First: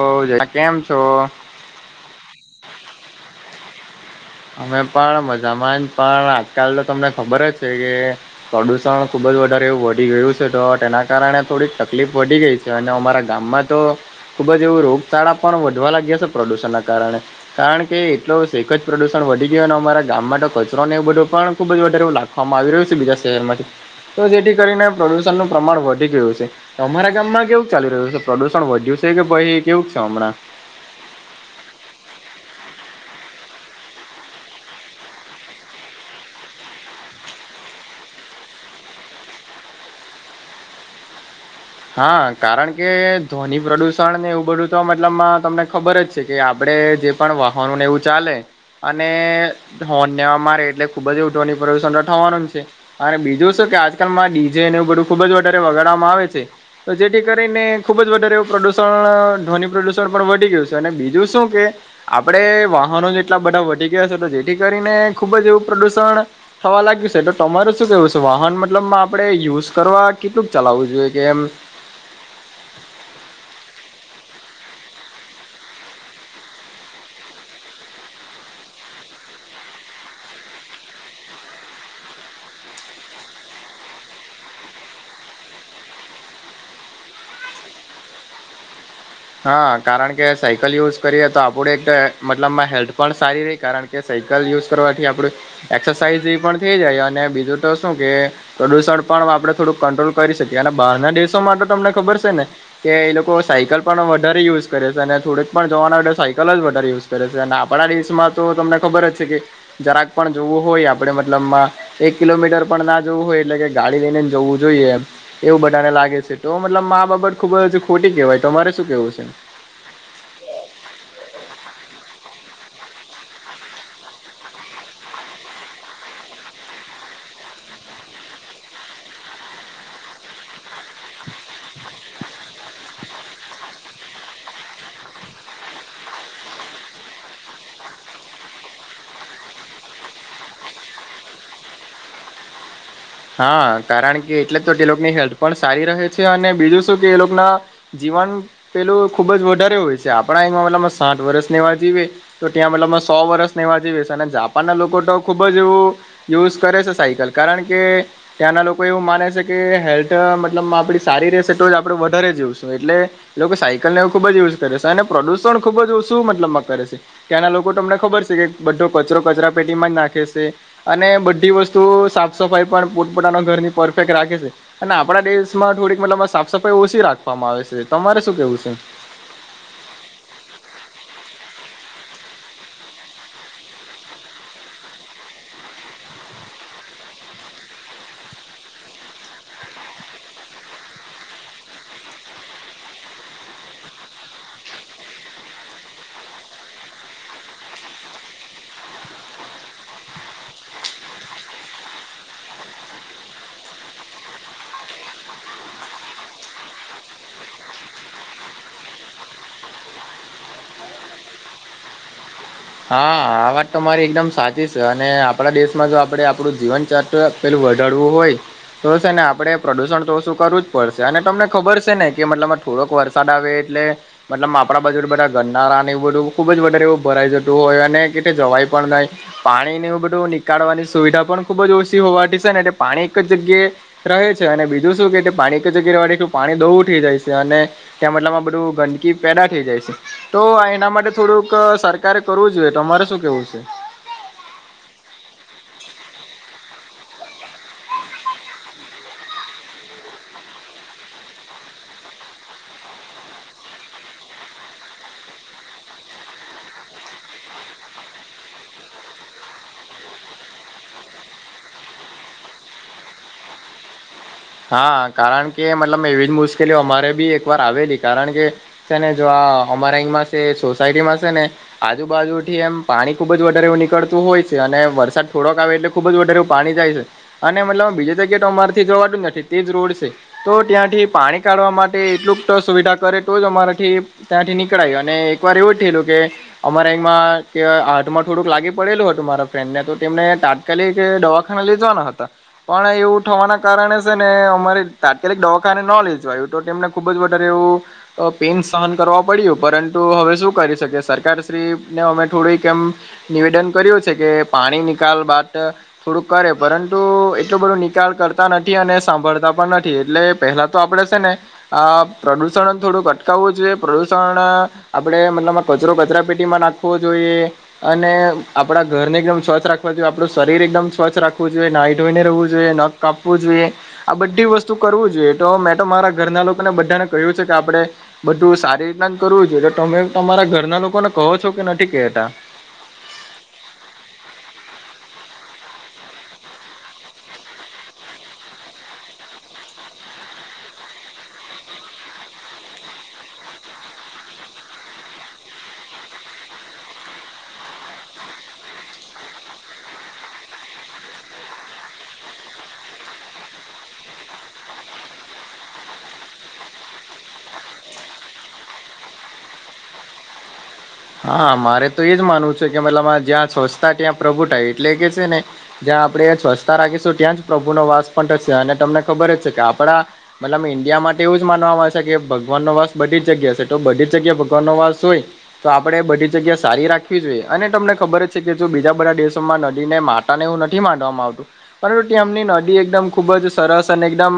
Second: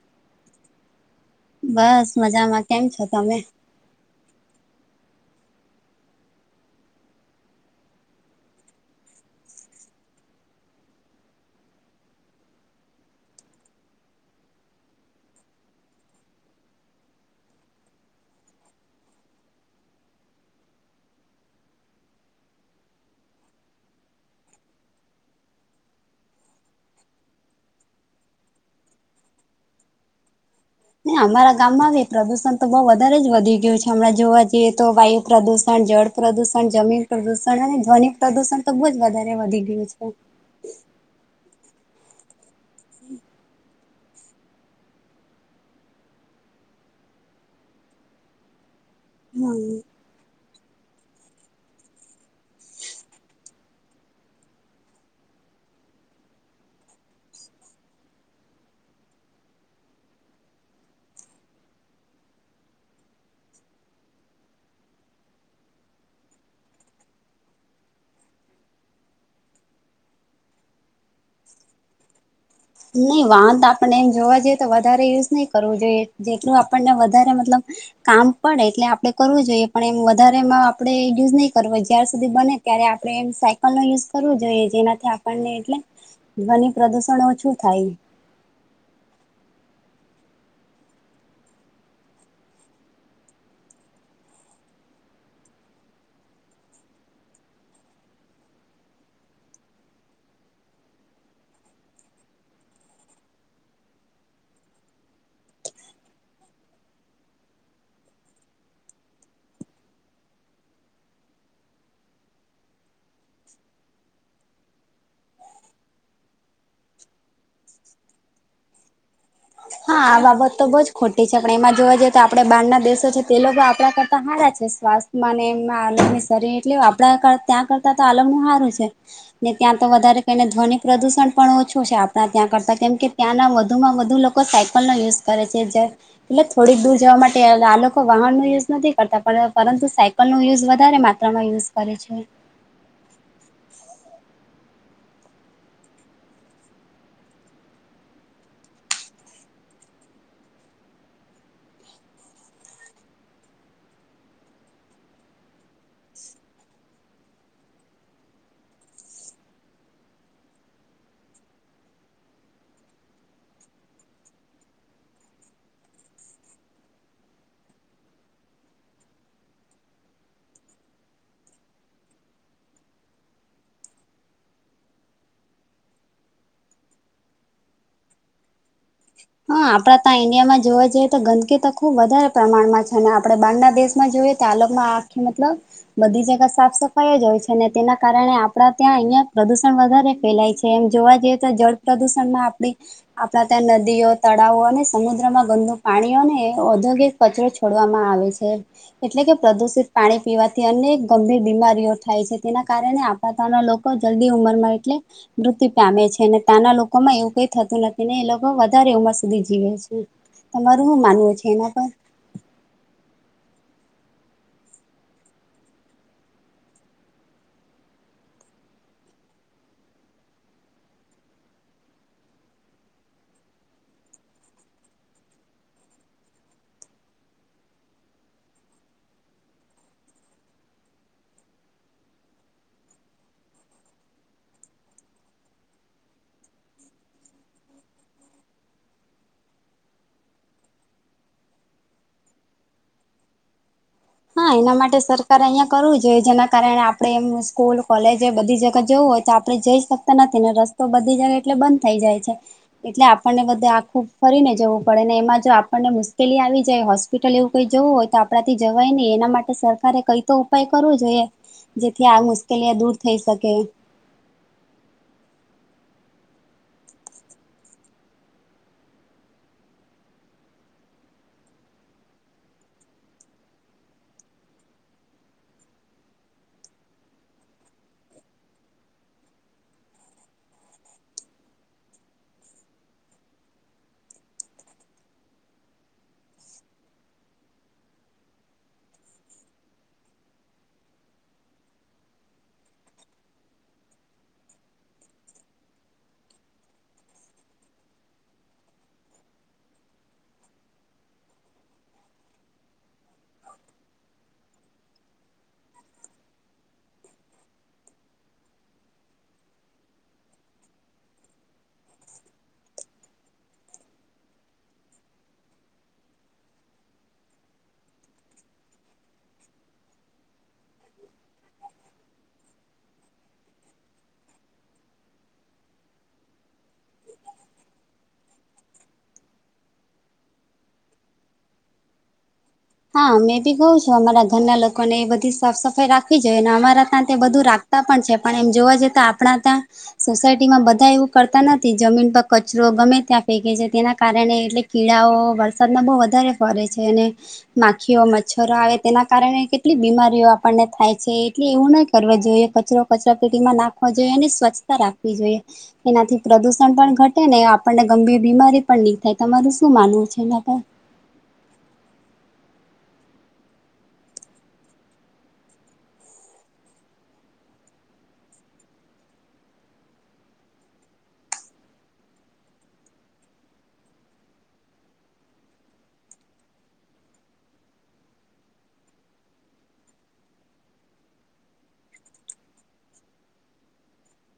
ઓ જ કેમ છો? બસ મજામાં કેમ છો તમે? અમે પણ મજામાં પણ આજકાલ તો તમને ખબર જ છે કે પ્રદુષણ ખુબ જ વધારે એવું વધી ગયું છે તો એના કારણે થોડીક તકલીફ વધી ગઈ અને અમારા ગામમાં તો ખૂબ જ એવું રોગચાળા પણ વધવા લાગ્યા છે પ્રદૂષણના કારણે કારણ કે એટલો શેખ જ પ્રદુષણ વધી ગયું અને અમારા ગામમાં તો કચરો ને એવું બધું પણ ખુબ જ વધારે એવું લખવામાં આવી રહ્યું છે બીજા શહેરમાંથી તો જેથી કરીને પ્રદુષણનું પ્રમાણ વધી ગયું છે. તમારા ગામમાં કેવું ચાલી રહ્યું છે પ્રદુષણ વધ્યું છે કે ભાઈ કેવું છે હમણાં અમારા ગામમાં હ પ્રદુષણ તો બહુ વધારે જ વધી ગયું છે હમણાં જોવા જઈએ તો વાયુ પ્રદુષણ, જળ પ્રદુષણ જમીન પ્રદુષણ અને ધ્વન પ્રદુષણ તો બહુ જ વધારે વધી ગયું છે. હા કારણ કે ધ્વની પ્રદૂષણને એવું બધું તો મતલબમાં તમને ખબર જ છે કે આપણે જે પણ વાહનોને એવું ચાલે અને હમ હોર્ન નેવા મારે એટલે ખુબ જ ધ્વનિની પ્રદુષણ થવાનું છે. અને બીજું શું કે આજકાલમાં ડીજેવું બધું ખુબ જ વધારે વગાડવામાં આવે છે. તો જેથી કરીને ખુબ જ વધારે એવું પ્રદુષણ ધ્વનિ પ્રદુષણ પણ વધી ગયું છે અને બીજું શું કે આપડે વાહનો જેટલા બધા વધી ગયા છે તો જેથી કરીને ખુબ જ એવું પ્રદુષણ થવા લાગ્યું છે એટ તમારે શું કેવું છે વાહન મતલબ આપણે યુઝ કરવા કેટલુંક ચલાવવું જોઈએ કેમ નહી વાંધ આપને એમ જોવા જઈએ તો વધારે યુઝ નહી કરવું જોઈએ જેટલું આપણને વધારે મતલબ કામ પડે એટલે આપડે કરવું જોઈએ પણ એમ વધારે એમાં આપડણે યુઝ નહીં કરવય જ્યાર સુધી બને ત્યારે આપણે એમ સાયકલ નો યુઝ કરવો જોઈએ જેનાથી આપણને એટલે ધ્વનિ પ્રદુષણ ઓછું થાય. હા કારણ કે સાયકલ યુઝ કરીએ તો આપડ એક મતલબમાં હેલ્થ પણ સારી રહી કારણ કે કે સાયકલ યુઝ કરવાથી આપણું એક્સરસાઇઝ એ પણ થઈ જાય અને બીજું તો શું કે પ્રદુષણ પણ આપડણે થોડુંક કંટ્રોલ કરી શકીએ અને બહારના દેશો માટે તો તમને ખબર છે ને કે એ લોકો સાયકલ પણ વધારે યુઝ કરે છે અને થોડેક પણ જવાના માટે સાયકલ જ વધારે યુઝ કરે છે અને આપણા દેશમાં તો તમને ખબર જ છે કે જરાક પણ જોવું હોય આપણેે મતલબમાં એક કિલોમીટર પણ ના જવું હોય એટલે કે ગાડી લઈને જવું જોઈએ એમ એવું બધાને લાગે છે તો મતલબ મા બાબત ખુબ ખોટી કેહેવાય તોરે શું કેવું છે હા આ બાબત તો બહુ જ ખોટી છે પણ એમાં જોવા જઈએ તો આપણેે બહારના દેશો છે તે લોકો આપણા કરતા હારા છે સ્વાસ્થ મને એ આલમની શરી એટલે આપડા ત્યાં કરતા તો આલમું સારું છે. ને ત્યાં તો વધારે કને ધ્વનિ પ્રદુષણ પણ ઓછો છે આપડા ત્યાં કરતા કેમ કે ત્યાંના વધુમાં વધુ લોકો સાયકલ નો યુઝ કરે છે જે એટલે થોડીક દૂર જવા માટે આ લોકો વાહન ન યુઝ નથી કરતા પરંતુ સાઇ પણ યુઝ વધારે માત્રામાં યુઝ કરે છે હા કારણ કે એટલે તો તે લોકોની હેલ્થ પણ સારી રહે છે અને બીજું શું કે એ લોકો ના જીવન પેલું ખુબ જ વધારે હોય છે આપણા અહીં મતલબમાં સાઠ વર્ષ ને એવા જીવે તો ત્યાં મતલબ સો વર્ષ એવા જીવે અને જાપાન ના લોકો તો ખુબ જ યુઝ કરે છે સાયકલ કારણ કે ત્યાંના લોકો એવું માને છે કે હેલ્થ મતલબ આપણી સારી રહેશે તો જ આપણે વધારે જીવશું એટલે લોકો સાયકલ એવું ખુબ જ યુઝ કરે છે અને પ્રદુષણ ખુબ જ ઓછું મતલબમાં કરે છે ત્યાંના લોકો તમને ખબર છે કે બધો કચરો કચરા પેટીમાં જ નાખે છે અને બધી વસ્તુ સાફ સફાઈ પણ પોતપતાના ઘરની પરફેક્ટ રાખે છે અને આપણા દેશમાં થોડીક મતલબમાં સાફ સફાઈ ઓછી રાખવામાં આવે છે તમારે શું કહેવું છે હા આપણા ત્યાં ઈન્ડિયામાં જોવા જઈએ તો ગંદકી તો ખૂબ વધારે પ્રમાણમાં છે અને આપણે બહાર ના દેશમાં જોઈએ પાલકમાં આખે મતલબ બધી જગ્યા સાફ સફાઈ જ હોય છે ને તેના કારણે આપડા ત્યાં અહિયાં પ્રદુષણ વધારે ફેલાય છે એમ જોવા જઈએ તો જળ પ્રદુષણ માં આપડી આપણા ત્યાં નદીઓ તળાવો અને સમુદ્રમાં ગંદુ પાણીઓને ઔદ્યોગિક કચરો છોડવામાં આવે છે એટલે કે પ્રદુષિત પાણી પીવાથી અનેક ગંભીર બીમારીઓ થાય છે તેના કારણે તા ના લોકો જલ્દી ઉંમર માં એટલે મૃત્યુ પામે છે અનેને ત્યાંના લોકો માં એવું કઈ થતું નથી ને એ લોકો વધારે ઉમર સુધી જીવે છે તમારું શું માનવું છે એના પર હા આ વાત તો તમારી એકદમ સાચી છે અને આપણા દેશમાં જો આપડે આપણું જીવનચર પેલું વધારવું હોય તો છે ને આપણે પ્રદુષણ તો ઓછું કરવું જ પડશે અને તમને ખબર છે ને કે મતલબ થોડોક વરસાદ આવે એટલે મતલબ આપડા બાજુ બધા ગરનારાને એવું બધું ખુબ જ વધારે એવું ભરાઈ જતુ તો હોય ને કશે જવાય પણ નહી પાણી એવુ બધું નીકાળવાની સુવિધા પણ ખુબ જ ઓછી હોવાથી છે ને એટલે પાણી એક જ જગ્યાએ રહે છે અને બીજું શું કે પાણી એક જ જગ્યા એ રહેવાથી પાણી દોઢુ થઈ જાય છે અને ત્યાં બતલમાં બધું ગંદકી પેદા થઈ જાય છે તો એના માટે થોડુંક સરકાર કારે કરવું જોઈએ તમારે શું કહેવું છે હા એના માટે સરકારે અહિયા કરવું જોઈએ જેના કારણે આપડે એમ સ્કૂલ કોલેજ બધી જગ્યા જોવુ હોય તો આપણે જઈ શકતા નથી ને રસ્તો બધી જગ્યા એટલે બંધ થઇ જાય છે એટલે આપણને બધે આખું ફરીને જવું પડે ને એમાં જો આપણને મુશ્કેલી આવી જાય હોસ્ હોસ્પિટલ એવું કઈ જવું હોય તો આપણાથી જવાય નહી એના માટે સરકારે કઈ તો ઉપાય કરવો જોઈએ જેથી આ મુશ્કેલીઓ દૂર થઈ શકે હા કારણ કે મતલબ એવી જ મુશ્કેલીઓ અમારે બી એક વાર આવેલી કારણ કે છે ને જો આ અમારા એમાં છે સોસાયટી માં છે ને આજુબાજુ થી એમ પાણી ખુબ જ વધારે એવું નીકળતું હોય છે અને વરસાદ થોડોક આવે એટલે ખુબ જ વધારે પાણી જાય છે અને મતલબ બીજે તો કઈ તો અમારાથી જોવાનું જ નથી તે જ રોડ છે તો ત્યાંથી પાણી કાઢવા માટે એટલુંક સુવિધા કરે તો જ અમારાથી ત્યાંથી નીકળાયું અને એક વાર એવું થયેલું કે અમારા એ હાથમાં થોડુંક લાગી પડેલું હતું મારા ફ્રેન્ડ ને તો તેમને કાલૅ એક દવાખાના લે જવાના હતા પણ એવું થવાના કારણે ને અમારી તાત્કાલિક દવાખાને ન લે જવાયું તો તેમને ખુબ જ વધારે એવું પેન સહન કરવા પડ્યું પરંતુ હવે શું કરી શકે સરકારશ્રીને અમે થોડીકમ નિવેદન કર્યું છે કે પાણી નિકાલ બાદ થોડુંક કરે પરંતુ એટલું બધો નિકાલ કરતા નથી નથી અને સાંભળતા પણ નથી એટલે પહેલા તો આપડે છે ને આ પ્રદુષણ જ થોડું અટકાવવું જોઈએ પ્રદુષણ આપડે મતલબમાં કચરો કચરા પેટીમાં નાખવો જોઈએ અને આપડા ઘરને એકદમ સ્વચ્થ રાખવા જોઈએ આપડું શરીર એકદમ સ્વચ્છ રાખવું જોઈએ ના ધોઈને રહેવું જોઈએ ન કપ વું જોઈએ આ બધી વસ્તુ કરવું જોઈએ તો મેં તો મારા ઘરના લોકોને બધાને કહ્યું છે કે આપડણે બધું સારી રીતના કરવું છેએ એટલે તમે તમારા ઘરના લોકોને કહો છો કે નથી કેહેતા હા મેમે બી કઉ છું અમારા ઘરના લોકોને એ બધી સાફ સફાઈ રાખવી જોઈએ ને અમારા ત્યાં બધું રાખ પણ છે પણ એમ જોવા જઈએ તો આપણા ત્યાં સોસાયટીમાં બધા એવું કરતા નથી જમીન પર કચરો ગમે ત્યાં ફેંકે છે તેના કારણે એટલે કીળાઓ વરસાદમાં બહુ વધારે ફરે છે અને માખીઓ મચ્છરો આવે તેના કારણે કેટલી બીમારીઓ આપણને થાય છે એટલે એવું નહી કર જોઈએ કચરો કચરા પેટીમાં નાખવા જોઈએ અને સ્વચ્છતા રાખવી જોઈએ એનાથી પ્રદુષણ પણ ઘટે ને આપણને ગંભીર બીમારી પણ નહીં થાય તમારું શું માનવું છે એના હા મારે તો એજ માનવું છે કે મતલબ જ્યાં સ્વચસ્થ ત્યાં પ્રભુ થાય એટલે કે છે ને જ્યાં આપણે સ્વચ્છતા રાખીશું ત્યાં જ પ્રભુ નો વાસ પણ થશે અને તમને ખબર જ છે કે આપડા મતલબ ઈન્ડિયા માટે એવું જ માનવામાં આવે છે કે ભગવાનનો વાસ બધી જ જગ્યા છે તો બધી જ જગ્યાએ ભગવાન નો વાસ હોય તો આપણે બધી જગ્યા સારી રાખવી જોઈએ અને તમને ખબર જ છે કે જો બીજા બધા દેશોમાં નદી ને મા ને એું નથી માંડવામાં આવતું પરુ તમની નદી એકદમ ખુબ જ સરસ અને એકદમ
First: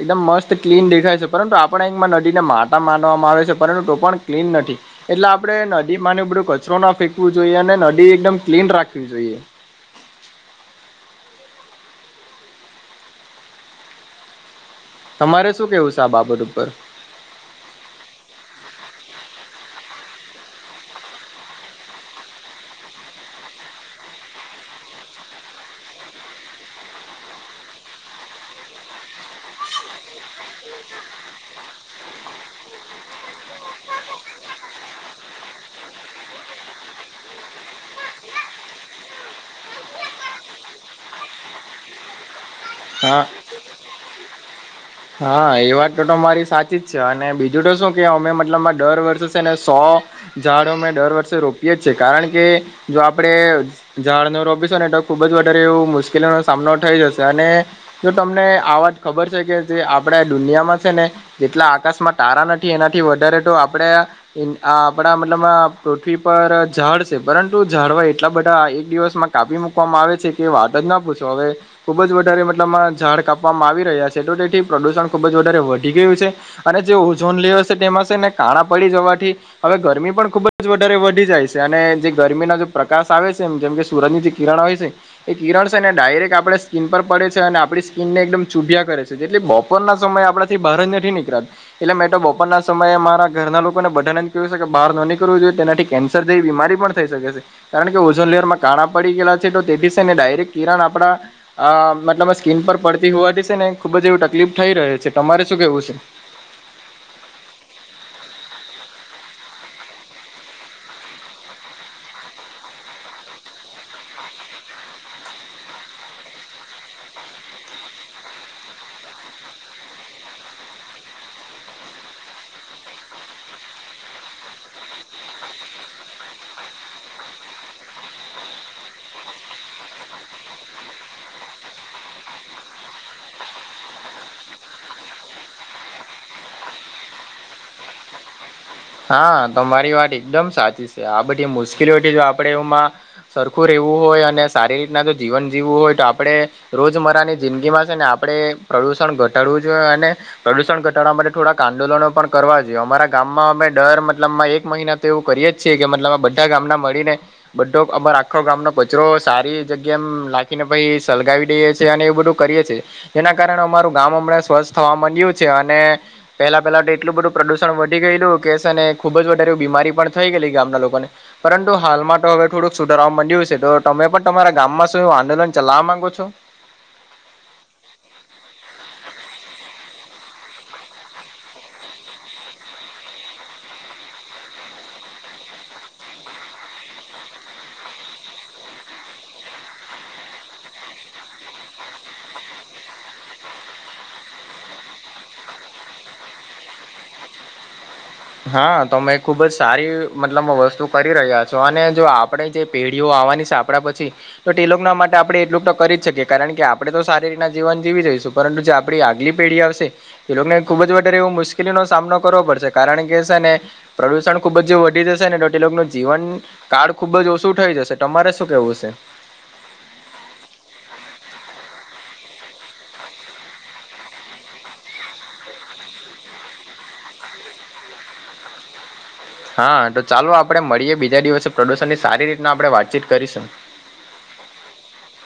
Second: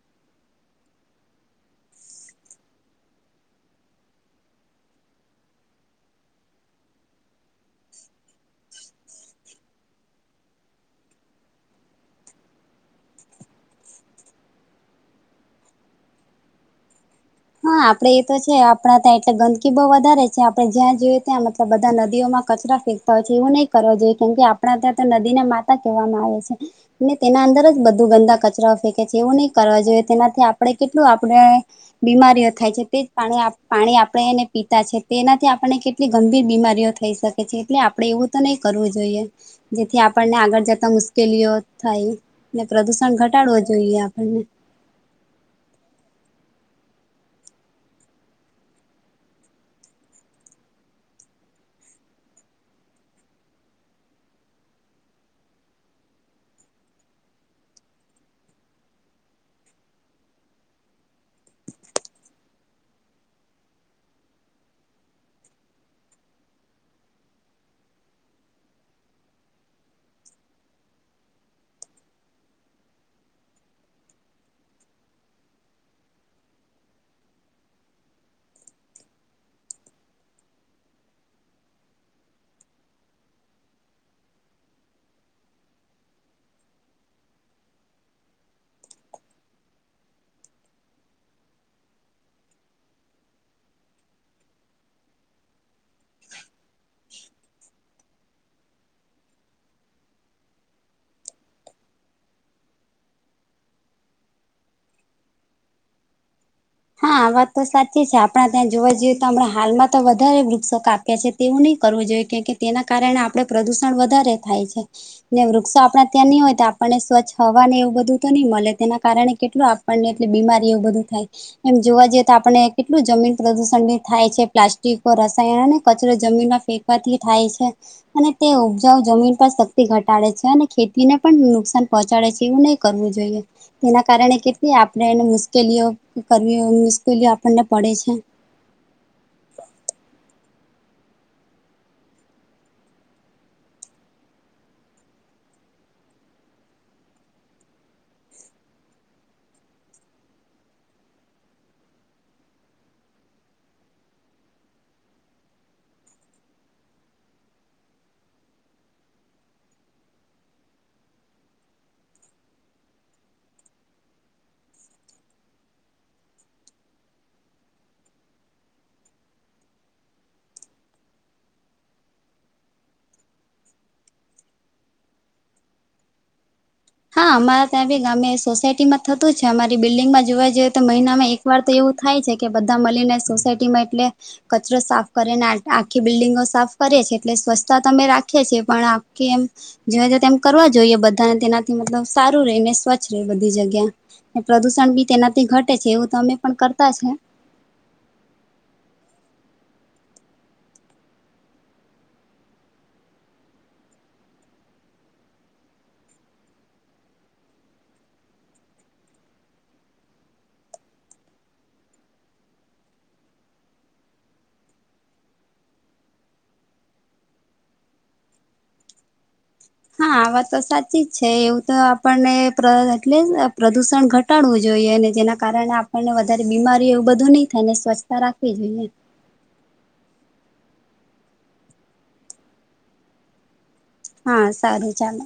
એકદમ મસ્ત ક્લીન દેખાય છે પરંતુ આપણે એકમાં નદીને માટા માનવામાં આવે છે પરંતુ તો પણ ક્લીન નથી એટલે આપડણે નદી માન બધું કચરો ના ફેંકવું જોઈએ અને નદી એકદમ ક્લીન રાખવી જોઈએ તમારે શું કેવું છે આ બાબત ઉપર હા આપડે એ તો છે આપણા ત્યાં એટલે ગંદકી બહુ વધારે છે આપડે જ્યાં જોયએ ત્યાં મતલબ બધા નદીઓમાં કચરા તા હોય છે એવું નહીિ કરવાવ જોઈએ કેમ કે આપણા ત્યાં તો નદી ના માતા કહેવામાં આવે છે ને તેના અંદર જ બધું ગંદા કચરા ફેંકે છે એવું નહીિ કરવા જોઈએ તેનાથી આપણે કેટલું આપણે બીમારીઓ થાય છે તે જ પાણી પાણી આપણે એને પીતા છે તેનાથી આપણને કેટલી ગંભીર બીમારીઓ થઈ શકે એટલે આપડણે એવું તો નહી કરવું જોઈએ જેથી આપણને આગળ જતા મુશ્કેલીઓ થાય પ્રદુષણ હા ઘટાડવો જોઈએ આપણને હા એ વાત તો તો મારી સાચી જ છે અને બીજું તો શું કે અમે મતલબમાં દર વર્ષે છે ને સો ઝાડો અ મેમે દર વર્ષે રોપીએ જ છે કારણ કે જો આપણે ઝાડ નો રોપીશો ને તો ખુબ જ વધારે એવ મુશ્કેલીનોો સામનો થઈ જશે અને જો તમને આવાજ ખબર છે કે જે આપડા દુનિયામાં છે ને જેટલા આકાશમાં તારા નથી એનાથી વધારે તો આપડે આ આપડા મતલબ પૃથ્વી પર ઝાડ છે પરંતુ ઝાડવાય એટલા બધા એક દિવસમાં કાપી મૂકવામાં આવે છે કે વાત જ ના પૂછો હવે ખુબ જ વધારે માં ઝાડ કાપવામાં આવી રહ્યા છે તો તેથી પ્રદૂષણ ખૂબ જ વધારે વધી ગયું છે અને જે ઓઝોન લેર છે તેમાં છે ને કાળા પડી જવાથી હવે ગરમી પણ ખુબ જ વધારે વધી જાય છે અને જે ગરમીના જે પ્રકાશ આવે છે એમ જેમ કે સુરતની જે કિરણ હોય છે એ કિરણ છે ને ડાયરેક્ટ આપણે સ્કીન પર પડે છે અને આપણી સ્કીિનને એકદમ ચૂભ કરે છે એટલે બપોરના સમય આપણાથી બહાર જ નથી નીકળ એટલે મેં તો બપોરના સમયે મારા ઘરના લોકો ને બધાને કું છે કે બહાર ન નીકવ જોઈએ તેનાથી કેન્સર જેવી બીમારી પણ થઈ શકે છે કારણ કે ઓઝોન લેરમાં કાણા પડી ગયેલા છે તો તેથી છે ને ડાયરેક્ટ કિરણ આપડા આ મતલબ સ્કીન પર પડતી હોવાથી છે ને ખુબ જ એવી તકલીફ થઈ ર છે તમારે શું કેવું છે હા વાત તો સાચી છે આપણા ત્યાં જોવા જઈએ તોણા હાલમાં તો વધારે વૃક્ષો કપ કે છે તેવું નહી કરવું જોઈએ કે કે તેના કારણે આપડણે પ્રદુષણ વધારે થાય છે ને વૃક્ષો આપણા ત્યાં નહી હોય તો આપણને સ્વચ્છ હવા ને એવું બધું તો નહી મળે તેના કારણે કેટલું પણને એટલે બીમારીઓ બધું થાય એમ જોવા જઈએ તો આપણે કેટલું જમીન પ્રદૂષણ થાય છે પ્લાસ્ટિક રસાયણ અને કચરો જમીન ફે પતિ થાય છે અને તે ઉપજાઓ જમીન પર શક્તિ ઘટાડે છે અને ખેતી ને પણ નુકસાન પહોચાડે છે એવું નને કરવું જોઈએ તેના કારણે કેટલી આપણે એને મુશ્કેલીઓ કરવી મુશ્કેલીઓ આપણને પડે છે હા તમારી વાત એકદમ સાચી છે આ બધી મુશકેલીઓ આપડે એમાં સરખું રહેવું હોય અને સારી રીતના જો જીવન જીવું હોય તો આપણે રોજમરાની જિંદગીમાં છે ને આપણે પ્રદુષણ ઘટાડવું જોઈએ અને પ્રદૂષણ ઘટાડવા માટે થોડાક આંદોલનો પણ કરવા જોઈએ અમારા ગામમાં અમે ડર મતલબમાં એક મહિના તો એવું કરીએ જ છએ કે મતલબ આ બધા ગામના મળીને બધો અમાર આખો ગામ ન કચરો સારી જગ્યા એમ લખીને પછી સળગાવી દઈએ છ છે અને એ બધું કરીએ છીએ એના કારણે અમારું ગામ અમ સ્વચથ થવા માંડ્યું છે અને પેલા પેલા તો એટલું બધું પ્રદુષણ વધી ગયું કે અને ખુબ જ વધારે બીમારી પણ થઈ ગયલી ગામના લોકો ને પરંતુ હાલમાં તો હવે થોડુંક સુધારાવા માંડ્યું છે તો તમે પણ તમારા ગામમાં શું આંદોલન ચલાવવા માંગો છો હા અમારા ત્યાં બી ગામે સોસાયટીમાં થતું છે અમારી બિલ્ડિંગમાં જોવા જઈએ તો મહિનામાં એક એક વાર તો એવું થાય છે કે બધા મળીને સોસાયટીમાં એટલે કચરો સાફ કરીેને આખી બિલ્ડિંગો સાફ કરીએ છીએ એટલે સ્વચ્છતા ત અમે રાખીએ છીએ પણ આખી એમ જોવા તેમ કરવા જોઈએ બધાને તેનાથી મતલબ સારું ર ને સ્વચ્છ રહે બધી જગ્યા પ્રદૂષણ બી તેનાથી ઘટે છે એવું તો અમે પણ કરતા છે હા તોમે ખુબ જ સારી મતલબ વસ્તુ કરી રહ્યા છો અને જો આપણે જે પેઢીઓ આવાની સા આપ પછી તો ટેલો ના માટે આપણે એટલુંક તો કરી જ શકીએ કારણ કે આપડે તો સારી રી ના જીવન જીવી જોઈશું પરંતુ જે આપ આગલી પેઢી આવશે એ લોકોને ખુબ જ વધારે એવ મુશ્કેલીનોો સામનો કરવો પડશે કારણ કે ને પ્રદુષણ ખુબજ વધી જશે ને ન જીવન કાર્ડ ખુબ જ ઓછું થઈ જશે તમારે શું કેવું છે હા આ વા તો સાચી જ છે એવું તો આપણને એટલે પ્રદુષણ ઘટ ઘટાડવું જોઈએ અને જેના કારણે આપણને વધારે બીમારી એવું બધું નહી થાયને સ્વચ્છતા રાખવી જોઈએ હા તો ચાલો આપડે મળીએ બીજા દિવસે પ્રદુષણ ની સારી રીતના આપણે વાતચીત કરીશું હા સારું ચલે